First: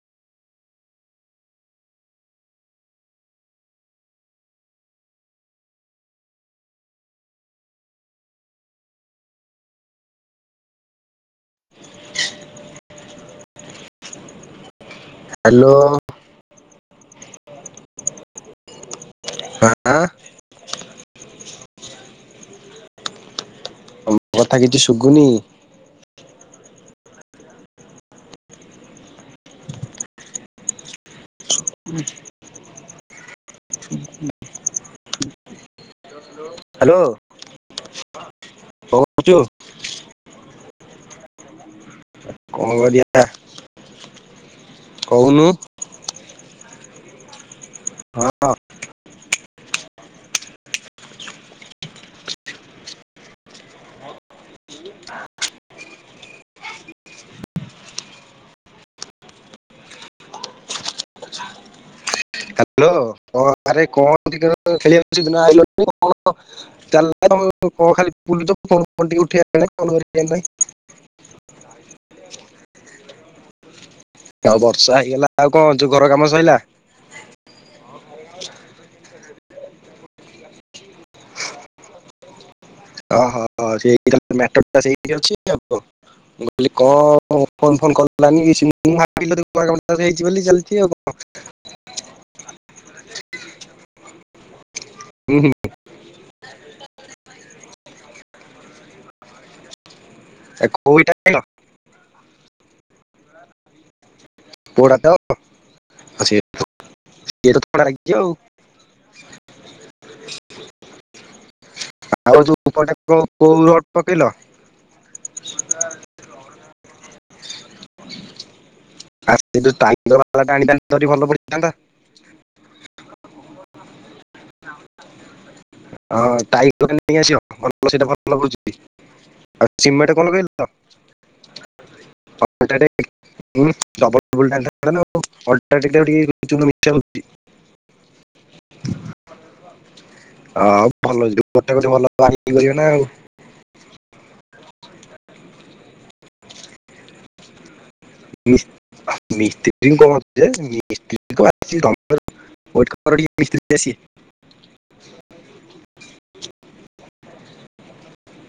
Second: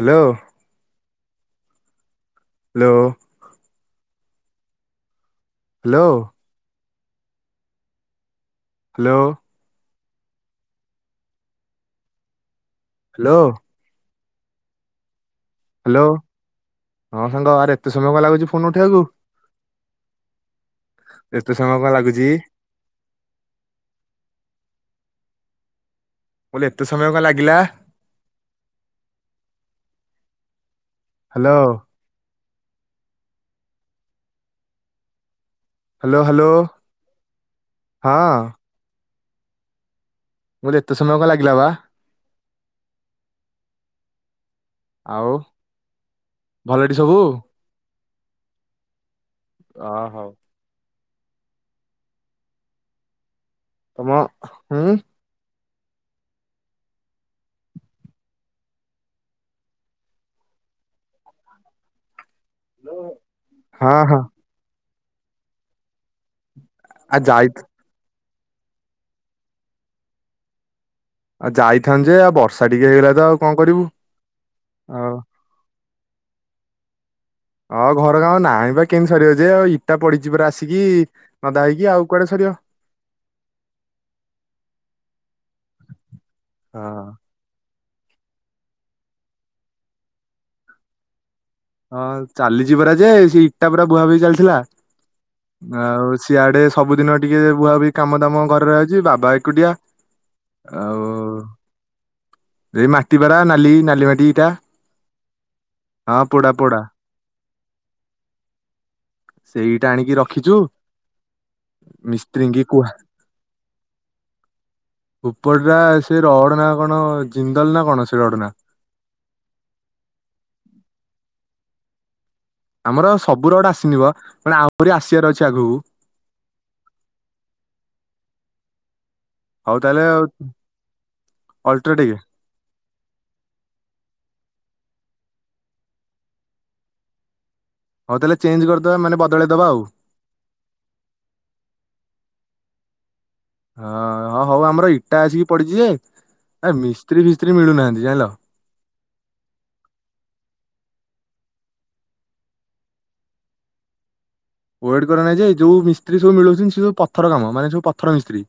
Hello. Hello. Hello. Hello. Hello. Hello ହଁ ସାଙ୍ଗ ଆରେ ଏତେ ସମୟ କଣ ଲାଗୁଛି ଫୋନ ଉଠୁ ବାକୁ? ହଁ ତମ ଏତେ ସମୟ କଣ ଲାଗୁଛି? ଆମ କଥା କିଛି ଶୁଭୁନି? ବୋଲେ ଏତେ ସମୟ କଣ ଲାଗିଲା? ହ୍ୟାଲୋ। [inaudible] ହ୍ୟାଲୋ। ହ୍ୟାଲୋ ହ୍ୟାଲୋ ହଁ। ପୁଚୁ ମୁଁ କହିଁଲି ଏତେ ସମୟ କ ଲାଗି କଣ କରିଆ ଆଉ କହୁନୁ? ଭଲଟି ସବୁ? ହଁ। ଅ ହଉ ତମ ହୁଁ ହ୍ୟାଲୋ କ ଆରେ ହଁ କହ ହଁ ଟ ଖେଳ ସେ ଦିନ ଆଇଲୁନୁ? କଣ ଆଉ ଚାଲିଲା ଯାଇ କଣ ଖାଲି? ବୁଲ ତ ଫ ଫ ଉଠି ଆ ଫ ଆଉ ଯାଇଥାନ୍ତ ଯେ ଆଉ ବର୍ଷା ଟିକେ ହେଇଗଲା ତ ଆଉ କଣ କରିବୁ। ଆଉ ବର୍ଷା ହେଇଗଲା ଆଉ କଣ? ହ ଯେଉ ଘର କାମ ସରିଲା? ହଉ ଘର କାମ ନାହିଁ ବା କେମିତି ସରିବା ଯେ ଇଟା ପଡିଛି ପରା ଆସିକି ନଦା ହେଇକି ଆଉ କୁଆଡେ ସରିବ। ଓହୋ ସେଇଥିପାଇଁ ମ୍ୟାଟର ଟା ସେଇଠି ଅଛି ଆଉ। ମୁଁ କହିଲି କ ହଁ ଫୋ ଫୋ କର ଲାନି ହେଇଛି ବୋଲି ଚାଲିଛି ଆଉ କଣ? ହଁ ଚାଲିଛି ପରା ଯେ ସେ ଇଟା ପରା ବୁହାବୁହି ଚାଲିଥିଲା। ହୁଁ, ହୁଁ। ଆଉ ସିଆଡେ ସବୁଦିନ ଟିକେ ବୁହା ବୁହି କାମ ଦାମ ଘରେରେ ଅଛି ବାବା ଏକୁଟିଆ ଆଉ କୋଉଟା ଖାଇଲ ଏଇ ମାଟି ପରା ନାଲି ନାଲି ମାଟି ଏଇଟା ପୋଡ଼ା ତ ସିଏ ହଁ ା ସିଏ ତ ଥଣ୍ଡା ଲାଗିଛି ଆଉ ସେଇଟା ଆଣିକି ରଖିଛୁ ଆଉୋ ମିସ୍ତ୍ରୀଙ୍କି କୁହା ଉପଟା କୋଉ ପକେଇଲ ଆୁ ଉପରଟା ସେ ରଡ ନା କଣ ଜିନ୍ଦଲ ନା କଣ ସେ ରଡ ନା ଆ ଭଲ କନ୍ଦ ଆମର ସବୁ ର ଗୋଟେ ଆସିନିବ ଅ ତାଇୋକ ନେଇ ଆସ ସେ ଭୁଛିଛି ଆ ହଉ ତାହେଲେ ସିମେଟ କ କ ଅଲଟ୍ରାଟେକ୍ ନା ଆଉ। ଅଲଟ୍ରାଟେକ୍ ଟାକୁ ଟିକେ ଚୂନ ମିଶା ହଉଛି। ହଉ ତାହେଲେ ଚେ୍ଜ କରିଦବା ମାନେ ବଦଳେଇ ଦବା ଆଉ। ହ ଭଲ ଯ ଗୋଟେ ଗଟେ ଭଲିବ ନା ଆଉ ହଁ ହଁ ହଉ ଆମର ଇଟା ଆସିକି ପଡିଛି ଯେ ଆ ମିସ୍ତ୍ରୀ ଫିସ୍ତ୍ରୀ ମିଳୁନାହାନ୍ତି ଯଲ ମିସ୍ତି କମା ମିସ୍ତ କ ମିସ୍ତ ୱେଟ୍ କରରେ ନାହିଁ ଯେ ଯୋଉ ମିସ୍ତ୍ରୀ ସବୁ ମିଳଉଛନ୍ତି ସେ ସବୁ ପଥର କାମ ମାନେ ସବୁ ପଥର ମିସ୍ତ୍ରୀ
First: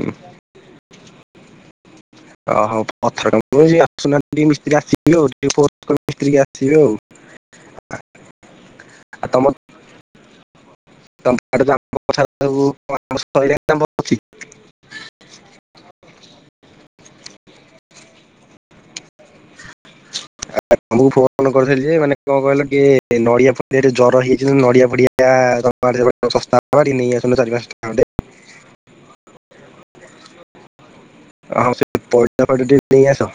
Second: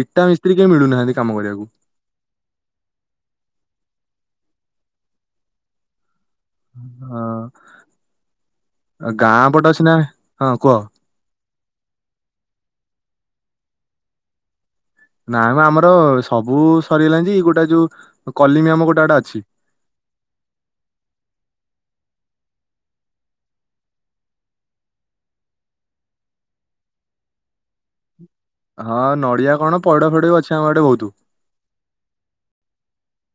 ଉଁ ଇଟା ମିସ୍ତ୍ରୀ କେହି ମିଳୁନାହାନ୍ତି କାମ କରିବାକୁ ଓହୋ ପଥର କ ମିସ୍ତ୍ରୀ ଆସି ଆ ହଁ ଆଉ ତମ ଗାଁ ପଟେ ଅଛି ନା ହଁ କୁହ ବ ଅଛି ନା କ ଆମର ସବୁ ସରିଗଲାଣି ଯେ ଗୋଟେ ଯୋଉ କଲିମି ଆମ ଗୋଟେ ଗଟେ ଅଛି ତମକୁ ଫୋନ କରିଥିଲି ଯେ ମାନେ କଣ କହିଲ କି ନଡିଆ ଫଡିଆ ଜର ହେଇଛି ନଡିଆ ଫଡିଆ ଶବ ନେଇସ ଚାରି ପାଞ୍ଚେ ହଁ ନଡିଆ କଣ ପଇଡ ଫଡ ଅଛି ଆମ ଗଡେ ବହୁତ ହଁ ସେ ପା ନେଇସ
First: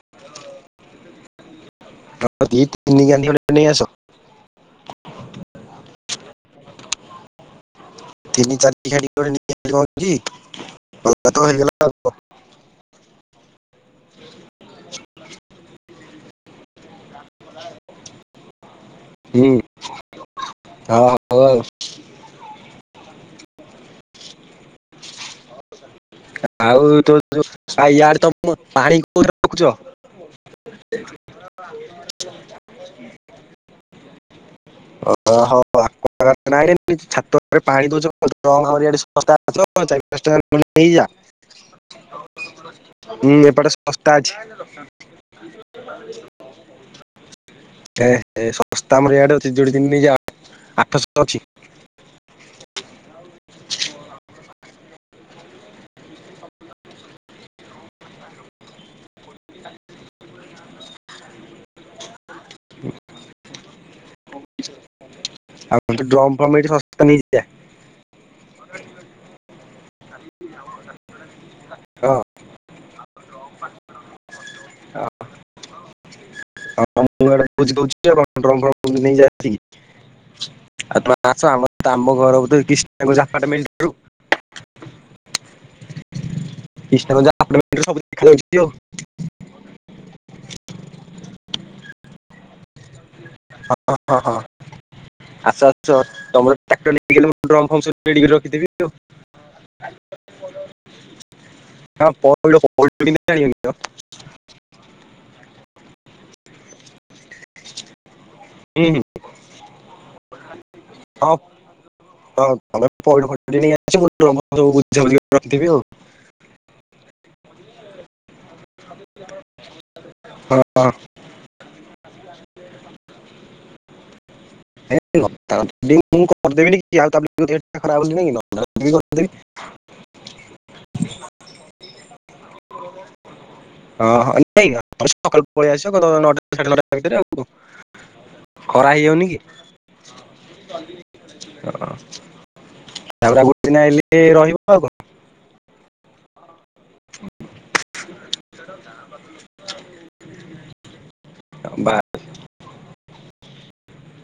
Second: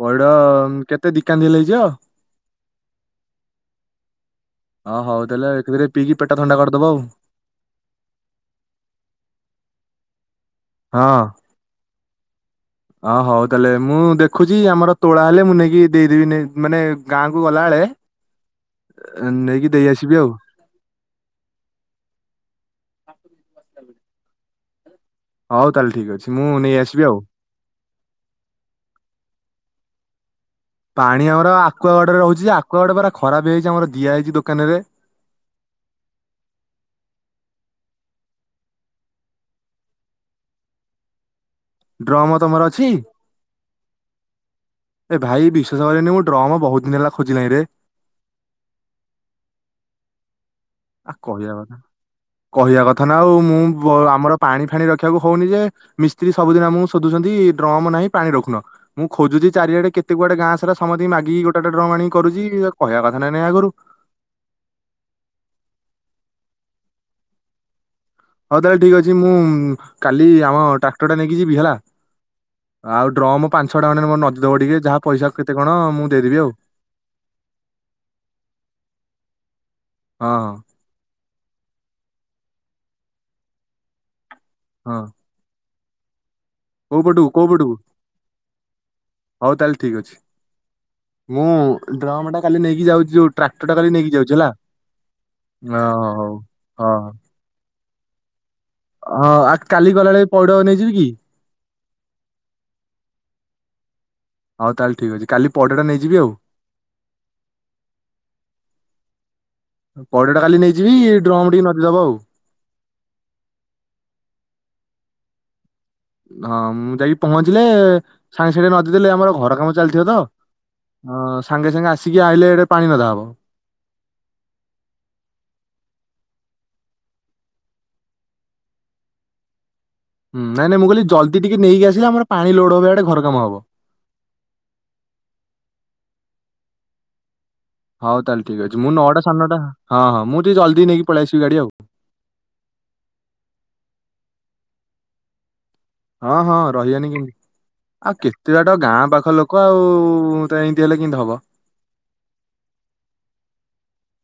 ବଡ କେତେ ଦିକାନ୍ଦ ଲାଗ ଦି ତିନି ଗାଣ୍ଡି ଖଣ୍ଡେ ନେଇ ଆସ। ଁ ହଉ ତାଲେରେ ପିଇକି ପେଟ ଥଣ୍ଡା କରି ଦବାଉ [unintelligible] ତିି ଚାରି ଖାଡି କି [inaudible] ଭଲ ହଁ! ତ ହେଇଗଲା ଆଉ। ଅ ହଉ ତାହେଲେ ମୁଁ ଦେଖୁଛି, ଆମର ତୋଳା ହେଲେ ମୁଁ ନେଇକି ଦେଇଦେବି ମାନେ, ଗାଁ କ ଗଲା ବଳେ ହୁଁ ନେଇକି ଦେଇ ଆସିବି ଆଉ। ହଁ ହଉ ଆଉ। ହଉ! ତାହେଲେ ଠିକ୍ ଅଛି ମୁଁ ନେଇ ଆଉ ଆସିବି ତୋ ଡ ତମ ପାଣି କୋଉ ରଖୁଛ [inaudible] ହ ହ [unintelligible] ପାଣି ଆମର ଆକୁୁଆଗଡରେ ରହୁଛି, ଆକୁୁଆ ଗଡ ପୁରା ଖରାପ ହେଇଯାଇଛି ଆମର ଦିଆହଇଛି ଦୋକାନରେ। ଓ ହଛ ପାଣି ଦଉଛ ଚଙ୍କା ଡ୍ରମ ତମର ଅଛି? [unintelligible] ହୁଁ ଏପଟେ ଶସ୍ତା ଅଛି। ଏ ଭାଇ ବିଶ୍ୱାସ କରରେନି ମୁଁ ଡ୍ରମ୍ ମୋ ବହୁତ ଦିନ ହେଲା ଖୋଜିଲିଣି ନଇଁ ରେ ଶସ୍ତାମରେଆଡ ଅଛି ଯୋ ଆ ଆଠଶ ଅଛି। କହିବା କଥା କହିବା କଥା। ଥ ନା ଆଉ ମୁଁ ଆମର ପାଣି ପାଣି ରଖିବାକୁ ହେଉନି ଯେ, ମିସ୍ତ୍ରୀ ସବୁଦିନ ଆମକୁ ଶୋଧୁଛନ୍ତି ଡ୍ରମ୍ ନାହିଁ ପାଣି ରଖୁନ। ମୁଁ ଖୋଜୁଛି ଚାରିଆେ କେତେ ଗୁଆଡେ ଗାଁ ସାରା ସମତିକି ମାଗିକି ଗୋଟା ଗୋଟେ ଡ୍ରମ୍ ଆଣି। କରୁଛି, କହିବା କଥା ନା ନାହିଁ ଆଗରୁ। ଆମ ଡ୍ରମ୍ ପ୍ରମ୍ ଏଠି ଶସ୍ତା ନେଇଯା। ହଉ ତାହେଲେ ଠିକ ଅଛି ମୁଁ କାଲି ଆମ ଟ୍ରାକ୍ଟର ଟା ନେଇକି ଯିବି ହେଲା, ହଁ ଆଉ ଡ୍ରମ ପାଞ୍ଚ ଛ ଟଙ୍କ ନଦିଦବ ଟିକେ ଯାହା ପଇସା କେତେ କଣ ମୁଁ ଦେଇଦେବି ଆଉ। ମୁଁ ଇଆଡେ ବୁଝି ଦଉଛି ଆପଣ ଡ୍ରମ୍ ଫ୍ରମ୍ ନେଇଯା ହଁ! ହ। ଛ ଆମର ଆମ ଘର [unintelligible] ହଁ। କୋଉ କ୍ରିଷ୍ଣାଗଞ୍ଜ ପଟକୁ କୋଉ ପଟକୁ ଆପାର୍ଟମେଣ୍ଟରୁ ସବୁ ଦେଖାଯାଉଛି ହଉ ତାହେଲେ ଠିକ ଅଛି ମୁଁ ଡ୍ରମ୍ ତାକୁ କାଲି ନେଇକି ଯାଉଛି। ଟ୍ରାକ୍ଟର ଟା କାଲି ହ ନେଇକି ଯାଉଛି ହଁ ହେଲା। ଆଛା ହଁ ଆଛା ହଉ ତମର ହଁ [unintelligible] ଭିଡି କି ରଖିଥିବି ହଁ ଆ କାଲି ଗଲାବେଳେ ପଉଡ ନେଇଯିବି କି? ଣି [inaudible] ହଉ ତାହେଲେ ଠିକ ଅଛି, କାଲି ପଇଡ଼ ଟା ନେଇଯିବି ଆଉ। ହଁ ପଇଡଟା କାଲି ନେଇଯିବି ଡ୍ରମ ଟିକେ ନଦିଦବ ଆଉ [inaudible] ରଖିଥିବି ଆଉ। ହଁ ମୁଁ ଯାଇକି ପହଞ୍ଚିଲେ ସା ସେଠି ନଦୀ ଦେଲେ ଆମର ଘର କାମ ଚାଲିଥିବ, ହଁ ହଁ ତ ସାଙ୍ଗେ ସାଙ୍ଗେ ଆସି ଟିକେ ଆଇିଲେ ଏଠି ପାଣି ନଦାହବ [unintelligible] ହୁଁ, ନାଇଁ ନାଇଁ, ମୁଁ କହିଲି ଜଲଦି ଟିକେ ନେଇକି ଆସିଲେ ଆମର ପାଣି ଲୋଡ ହବ ଇଆଡେ ଘର କାମ ହବ। ହଁ ନାଇଁ ତମେ ସକାଳୁ ପଳେଇ ଆସିବ [unintelligible] ହଉ ତାହେଲେ ଠିକ ଅଛିଁ, ଖରା ମୁଁ ନଅଟା ହେଇଯାଉନି କି ସାଢେ଼ ନଅଟା। ହଁ ହଁ, ମୁଁ ଟିକେ ଜଲଦି ନେଇକି ପଳେଇସିବି ଗାଡି ଆଉ। ତାପରେ ଆଉ ଗୋଟେ ଦିନ ଆଇଲେ [unintelligible] ହଁ ହଁ ରହିବନି କେମତି ଆଉ କେତେ ବାଟ ଗାଁ ପାଖ ଲୋକ ଆଉ ତ ଏମତି ହେଲେ କେମତି ହବ। ବା- [inaudible]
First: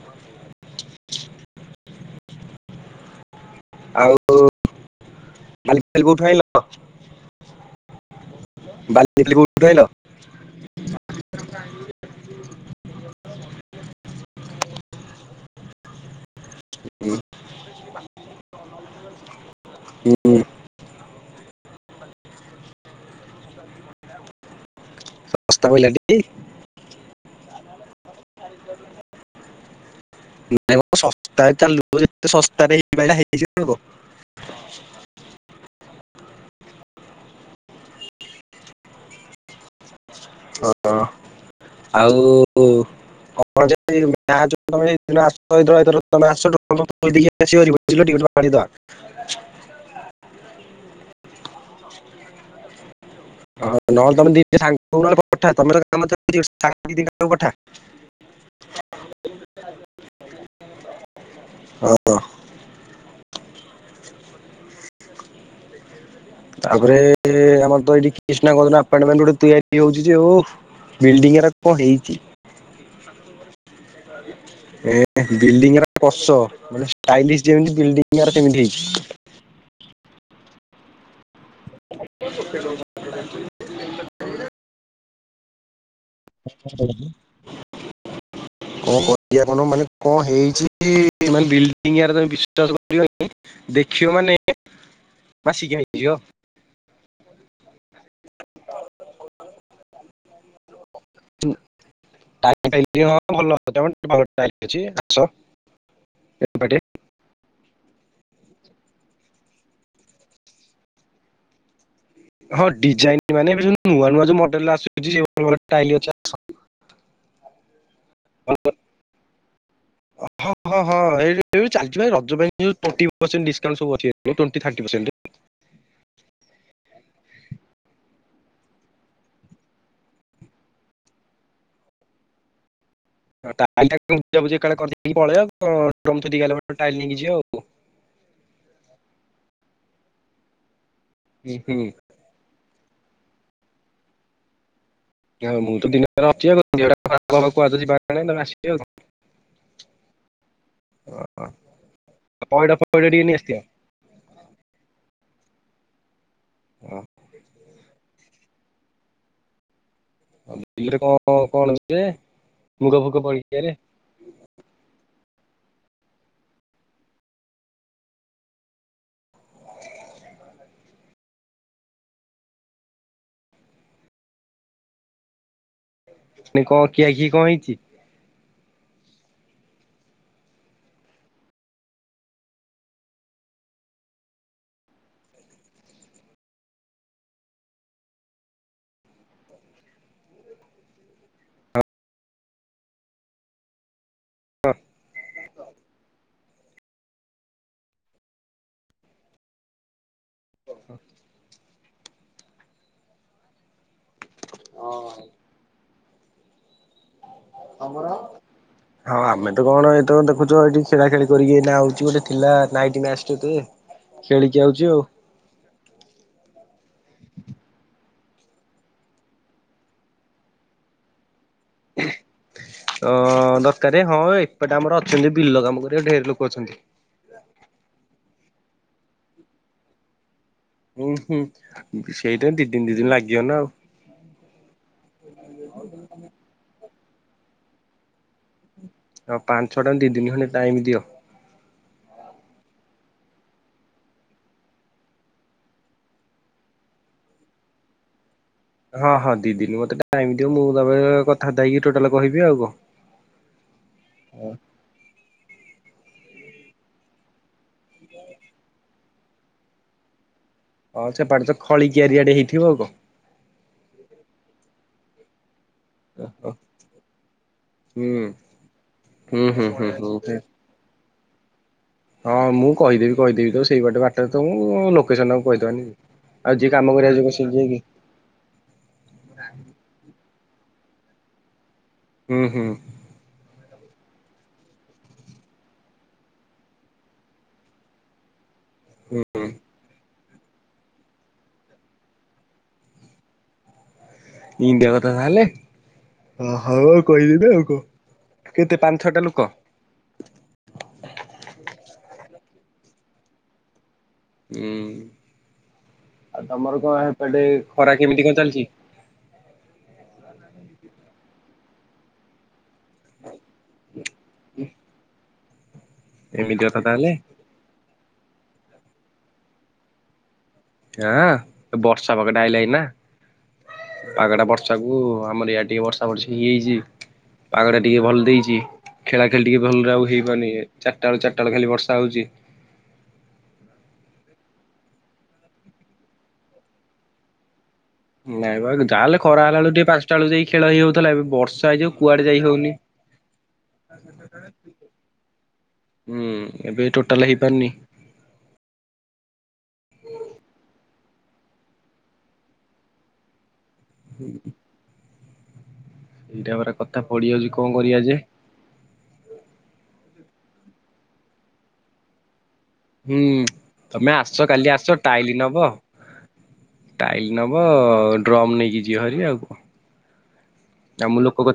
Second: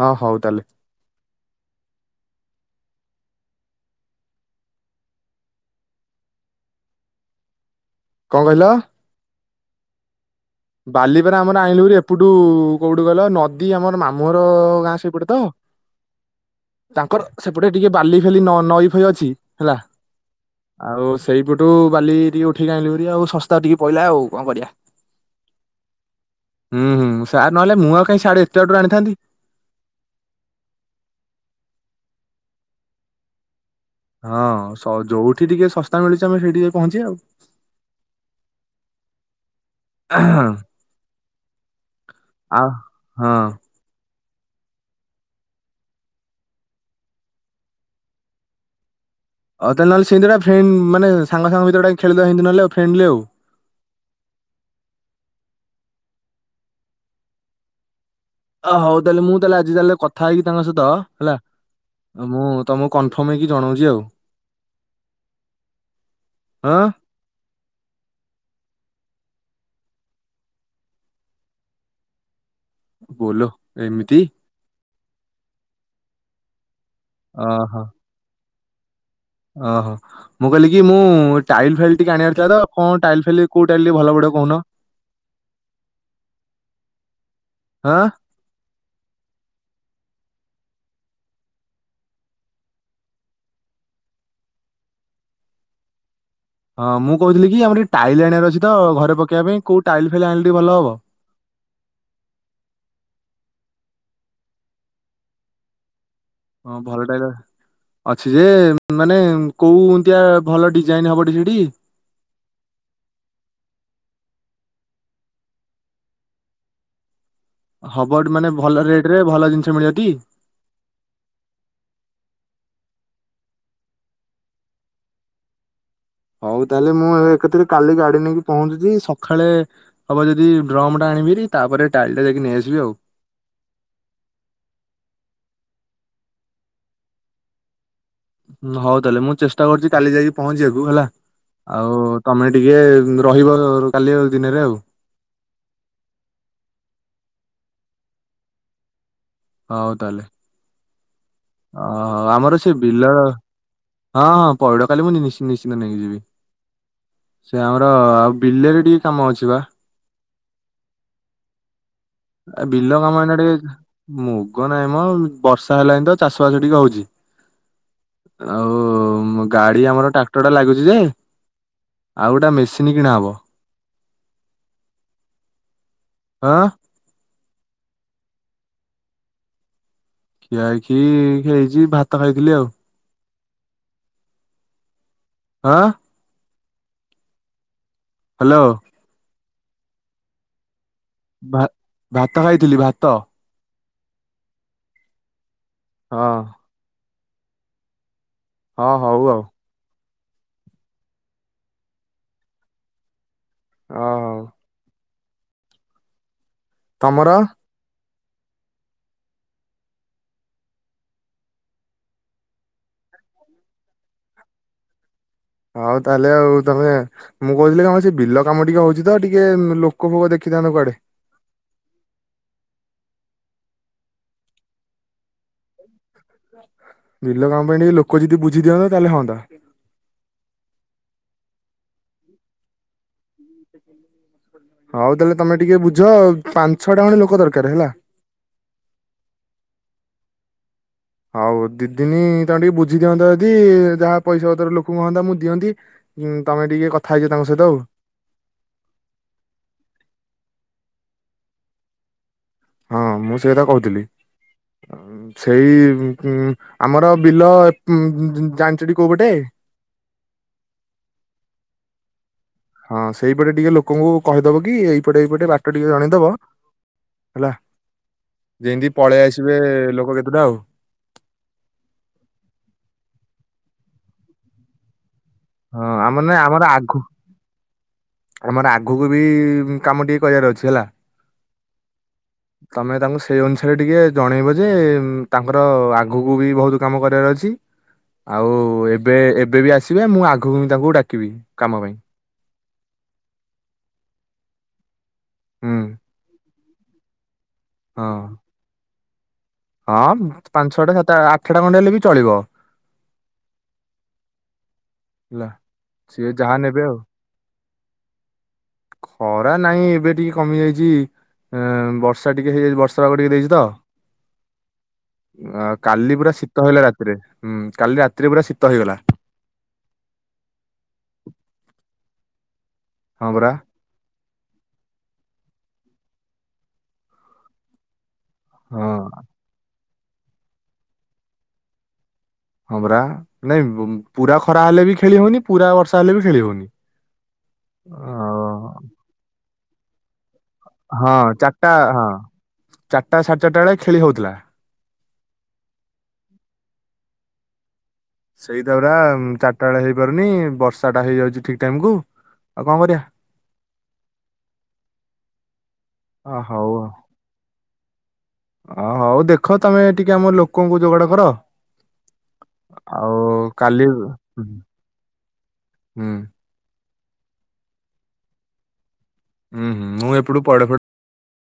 ହଁ ହଉ ତାହେଲେ ଆଉ ବାଲି ଫାଲି କୋଉଠୁ ଆଣିଲ? କଣ କହିଲ? ବାଲି ଫାଲି କୋଉଠୁ ଆଣିଲ? ବାଲିପରା ଆମର ଆଣିଲୁ ଭାରି ଏପଟୁ କୋଉଠୁ କହିଲ ନଦୀ ଆମର ମାମୁଁ ଗାଁ ସେପଟେ ତ ଉଁ, ତାଙ୍କର ସେପଟେ ଟିକେ ବାଲି ଫାଲି ନହ ନଈ ଫଇ ଅଛି। ହେଲା, ଉଁ, ଆଉ ସେଇପଟୁ ବାଲି ଟିକେ ଉଠିକି ଆଣିଲି ଆଉ ଶସ୍ତା ଟିକେ ପଇଲା ଆଉ କଣ କରିବା। ଶସ୍ତା ପଇଲା ଟି ହୁଁ ହୁଁ ସାର୍ ନହେଲେ ମୁଁ ଆଉ କାହିଁ ସିଆଡୁ ଏତେ ବାଟରୁ ଆଣିଥାନ୍ତି। [unintelligible] ହଁ ଯୋଉଠି ଟିକେ ଶସ୍ତା ମିଳିଛି ଆମେ ସେଇଠି ଯାଇକି ପହଞ୍ଚିବା ଆଉ। ହଁ ଆଉ କଣ ଯେ [unintelligible] ଆଉ ତାହେ ନହଲେିନ୍ଦୁରା [unintelligible] ଫ୍ରେଣ୍ଡ୍ ମାନେ ସାଙ୍ଗ ସାଙ୍ଗ ଭିତରେ ଖେଳିଦବା ନହଲେ ଆଉ ଫ୍ରେଣ୍ଡଲି ଆଉ। ହଁ ନହେଲେ ତମେି ନଲେ ପଠମେଠ [unintelligible] ଅ ହଉ ତାହେଲେ ମୁଁ ତାହେଲେ ଆଜି ତାହେଲେ କଥା ହେଇକି ତାଙ୍କ ସହିତ ହେଲା ହଁ ମୁଁ ତମକୁ କନଫର୍ମ ହେଇକି ଜଣଉଚି ଆଉ। ହଁ ତାପରେ ଆମର ତ ଏଇଠି କ୍ରିଷ୍ଣା ବଳରାମ ଆପାର୍ଟମେଣ୍ଟ ଗୋଟେ ତିଆରି ହଉଛି ଯେ ଓ ବିଲଡିଂଗୁରା କଣ ହେଇଛି। ବୋଲ ଏମିତି ବିଲ୍ଡିଂଟ କଛ ଚାଇଲିସ୍ ଯେମିତି ଅହୋ ବିଲ୍ଡିଙ୍ଗ ଆର ସେମିତି ହେଇଛି ଓହୋ ମୁଁ କହିଲି କିି ମୁଁ ଟାଇଲ ଫେଲ ଟିକେ ଆଣିବାର ଥିଲା ତ କଣ ଟାଇଲ ଫେଲି କୋଉ ଟାଇଲଲି ଭଲ ପଡିବ କହୁନ [unintelligible] ଆଁ ମାନେ କଣ ହେଇଛିାନ ବିଲ୍ଡିଂ ତମେ ବିଶ୍ୱାସ କରିବନି ଦେଖିବ ମାନେ ମାସିକି ହେଇଯ ହଁ ମୁଁ କହୁଥିଲି କି ଆମର ଟ ଟାଇଲ ଆଣିବାର ଅଛି ତ ଘରେ ପକେଇବା ପାଇଁ କୋଉ ଟାଇଲ ଫେଲ ଆଣ ହଁ ଭଲ ତ ଟିକେ ଭଲ ଚାଲି ଅଛି ଆସ। ହଁ ଏପଟେ। ଭଲ ଟାଇଲ ଅଛି ଯେ ମାନେ କୋଉ ଇନ୍ତିଆ ଭଲ ଡିଜାଇନ ହବ ସେଠି ହଁ ଡିଜାଇନ ମାନେ ଏବେ ଯୋଉ ନୂଆ ନୂଆ ଯୋଉ ମଡେଲ ଆସୁଛି ସେଇ ବଢିଆ ଟାଇଲି ଅଛି। ହବ ମାନେ ଭଲ ରେଟ ରେ ଭଲ ଜିନିଷ ମିଳିବ ଟି? ହଁ ହୁ ଟ୍ବେଣ୍ଟି ଡିସକାଉଣ୍ଟ ସବୁ ଅଛି। ଟ୍ବେଣ୍ଟି, ଥାର୍ଟୀ ପର୍ସେଣ୍ଟ ହଉ। ତାହେଲେ ମୁଁ ଏକଥରେ କାଲି ଗାଡି ନେଇକି ପହନଚୁଛି। ସକାଳେ ହବ ଯଦି ଡ୍ରମ ଟା ଆଣିବିରି ତାପରେ ଟାଇଲ ଟା ଯାଇକି ନେଇଆସିବି ଆଉ। ଟାଇଲି ଟାକୁ ବୁଝା ବୁଝି କାଳେ ପଳେଇବ ନେଇକି ଯିବ ଆଉ। ହଉ ତାହେଲେ ମୁଁ ଚେଷ୍ଟା କରୁଛି କାଲି ଯାଇକି ପହଞ୍ଚିବାକୁ ହେଲା। ହୁଁ ହୁଁ ଆଉ ତମେ ଟିକେ ଟିକେ ରହିବ କାଲି ଦିନରେ ଆଉ ମୁଁ ତ ଦିନରେ ଅଛି ଆ ଖରାପବା କହା ଆସିବି ଆଉ। ହଉ ତାହଲେ ହଁ। ଓ ଆମର ସେ ବିଲ ନେଇ ଆସିଥିବ। ହଁ ହଁ ପଇଡ କାଲି ମୁଁ ନିଶ୍ଚିନ୍ତ ନେଇକି ଯିବି। ସେ ଆମର ଆ ବିଲରେ ଟିକେ କାମ ଅଛି ବା ରେ କ କଣ? ଯେ ଆ ମୁଗ ବିଲ ଫୁଗ କାମ ଏ ପଡିକିଆରେ ଟିକେ ମୁଗ ନାଇଁ ମ ବଷା ହେଲାଣି ତ ଚାଷ ବସ୍ ଟିକେ ହୋଉଛି। ସୁ ଗାଡି ଆମର ଟ୍ରାକ୍ଟର ଟା ଲାଗୁଚି ଯେ ଆଉ ଗୋଟେ ମେସିନ୍ କିଣା ହବ। ହଁ ନାଇ କ କି ଆ କି କଣ ହେଇଛି? ଖିଆ ଖି ହେଇଛି ଭାତ ଖାଇଥିଲି ଆଉ। ହଁ। ହ୍ୟାଲୋ। ଭ ଭାତ ଖାଇଥିଲି ଭାତ। ହଁ। ହଁ। ହଁ ହଉ ଆଉ। ଓ ହୋ [inaudible] ହ ହୋଉ। ହଉ। ତମର? ହଁ ଆମେ ତ କଣ ଏ ତ ଦେଖୁଛ ଏଠି ଖେଳା ଖେଳି କରି ଏଇନା ଆଉଚି ଗୋଟେ ଥିଲା ନାଇଟ ମ୍ୟାଚ୍ ଟିଏ ଖେଳିକି ଆଉଚି ଆଉ। ହଉ ତାହେଲେ ଆଉ ତମେ ମୁଁ କହୁଥିଲି କଣ? ବିଲ କାମ ଟିକେ ହଉଛି ତ ଟିକେ ଲୋକ ଫୋକ ଦେଖିଥାନ୍ତ କୁଆଡେ। ଅ ଦରକାର ହଁ ଏପଟେ ଆମର ଅଛନ୍ତି ବିଲ କାମ କରିବା ପାଇଁ ଢେର୍ ଲୋକ। ଅଛନ୍ତି। ବିଲ କାମ ପାଇଁ ଟିକେ ଲୋକ ଯଦି ବୁ ଝି ଦିଅନ୍ତେ ତାହାଲେ ହନ୍ତା। ହୁଁ ହୁଁ ସେଇଟା ଦି ଦିନ ତିନ ଦିନ ଲାଗିବ ନା ଆଉ। ହଉ ତାହେଲେ ତମେ ଟିକେ ବୁଝ ଆଉ। ପାଞ୍ଚ ଛଅଟା ଖଣ୍ଡେ ଲୋକ ଦରକାର ହେଲା। ହଁ ପାଞ୍ଚ ଛଅ ଟଙ୍କା ଦି ଦିନି ଖଣ୍ଡେ ଟାଇମ ଦିଅ। ହଉ ଦିଦିନୀ ତମେ ଟିକେ ବୁଝି ଦିଅନ୍ତ, ଯଦି ଯାହା ପଇସା ପତର ଲୋକଙ୍କୁ କ ହଅନ୍ତା ମୁଁ ଦିଅନ୍ତି। ଉଁ ତମେ ଟିକେ କଥା ହେଇଯିବ ତାଙ୍କ ସହିତ ଆଉ। ହଁ ହଁ ଦିଦିନି ମତେ ଟାଇମ ଦିଅ, ମୁଁ ତାପରେ କଥା ବାର୍ତ୍ତା ହେଇକି ଟୋଟାଲ କହିବି ଆଉ। ହଁ ମୁଁ ସେଇକଥା କହୁଥିଲି। ହଁ। ସେଇ ଉଁ ଆମର ବିଲ ଉଁ ଉଁ ଜାଣିଚଟି କୋଉ ପଟେ। ହଉ ସେ ପାଖେ ତ ଖଳି କିଆରୀ ଆଡେ ହେ ହଁ ସେଇପଟେ ଟିକେ ଲୋକଙ୍କୁ କହିଦବ କି ଏଇ ଇ ପଟେ ଏଇପଟେ। ତ ଟିକେ ଜଣେଇଦବ ହୁଁ। ହେଲା ଯେମିତି ପଳେଇ ହୁଁ ଆସିବେ ହୁଁ ହୁଁ ଲୋକ ହୁଁ। କେତେଟା ଆଉ। ହଁ ମୁଁ କହିଦେବି କହିଦେବି ତ ସେଇ ବାଟେ ବାଟରେ ତ ମୁଁ ଲୋକ କେସନ ତାଙ୍କୁ କହିଦେବନି ହଁ କି? ଆମର ନାଇଁ ଆଉ ଆମର ଯିଏ କାମ ଆଗୁ କରିବାକୁିବ ଯିବ ସେ ଦେନ୍ତି ଯିବେ କି? ଆମର ଆଗକୁ ବି କାମ ଟିକେ କରିବାର ଅଛି। ହେଲା। ହୁଁ ହୁଁ ତମେ ତାଙ୍କୁ ସେଇ ଅନୁସା ସେଟା ଟିକେ ଜଣେଇବ ଯେ, ତାଙ୍କର ଆଗକୁ ବି ବହୁତ କାମ କରିବାର ଅଛି। ଆଉ ଏବେ ଏବେ ବି ଆସିବେ ମୁଁ ଆଗ କୁ ବି ତାଙ୍କୁ ଡାକିବି କାମ ପାଇଁ। ଇନ୍ତିଆ କଥ ଆ ତାହଲେ ହୁଁ। ଓ। ହଉ କହିଦେବି ଆଉ। କ ହଁ କେତେ ପାଞ୍ଚ ଠଟା ଲୋକ। ହଁ ପାଞ୍ଚ ଛଟା ସାତ ଆଠ ଟା ଖଣ୍ଡେ ହେଲେ ବି ଚଳିବ। ହୁଁ। ହେଲା ସିଏ ଆଉ ଯାହା ତମର ନେବେ କଣ ଆଉ। ହେପଟେ ଖରା କେମିତି ଙ୍କ ଚାଲଚି? ଖରା ନାହିଁ ଏବେ ଟିକେ କମି ଯାଇଚି, ଅଁ ବର୍ଷା ଟିକେ ହେଇଯାଇଚି ବର୍ଷା। ଖରା କୁ ଟିକେ ଦେଇଚି ତ। ଆ କାଲି ପୁରା ଏମିତି ଶୀତ ହେଲା କଥା ତାହେଲେ ରାତିରେ ହୁଁ କାଲି ରା ଏଇଠି ପୁରା ଶୀତ ହୋଇଗଲା। [inaudible] ହଁ ବର୍ଷ ବକଡା ଆଇଲା ଏଇନା। ହଁ ପରା। ପାଗଟା ବର୍ଷାକୁ ଆମର ଇଆଡ଼େ ଟିକେ ବର୍ଷା ବର୍ଷି ହେଇଯାଇଛି। ପାଗଟା ଟିକେ ଭଲ ଦେଇଛି ହଁ ଖେଳା ଖେଳି ଟିକେ ଭଲରେ ଆଉ ଜିବନି ଚାରଟା ବେଳୁ ଚାରଟା ଖାଲି ବର୍ଷା ହଉଛି। ହଁ ପରା ନାଇଁ ପୁରା ଖରା ହେଲେ ବି ଖେଳି ହଉନି। ପୁରା ବର୍ଷା ହେଲେ ବି ଖେଳି ହଉନି। [inaudible] ନାଇଁ ବା ଯାହା ହେଲେ ଖରା ହେଲା ବେଳକୁ ଟିକେ ପା ଖେଳୁ ଯାଇ। ଖେଳ ହେଇ ଯାଉଥିଲା ହଁ ଏବେ ଚାରିଟା ବର୍ଷା ହେଇଯାଉ ହଁ କୁଆଡେ ଯାଇ ହଉନି। ଚାରିଟା ସାଢେ ଚାରିଟା ବେଳେ ଖେଳି ହଉଥିଲା। [inaudible] ହୁଁ ଏବେ ଟୋଟାଲ ହେଇ ବନି। ସେଇଟା ପରା ଚାରଟା ବେଳେ ହେଇପାରୁନି। ବର୍ଷା ଟା ହେଇଯାଉଛି ଠିକ ଟାଇମ କୁ ଆଉ କଣ କରିବା। ହୁଁ। ଅ ଏଇଟା ପରା କଥା ପଡିଯାଉଛି। କ କରିଆ ଯେ? ଓ ହୋଉ ଦେଖ ତମେ ଟିକେ ଆମ ଲୋକଙ୍କୁ ଯୋଗାଡ କର। [inaudible] ହୁଁ ଆଉ କାଲି ହୁଁ ତମେ ଆସଛ କାଲି ହୁଁ ଆସ ଟାଇଲି ନବ। ଟାଇଲି ନବ ଡ୍ରମ୍ ନେଇକି ଯିବ ଭାରି ଆଉ କଣ। ହୁଁ ହୁଁ ମୁଁ ଏପଟୁ ପଇଡ଼ ଫଇ ଆଉ ମୁଁ ଲୋକ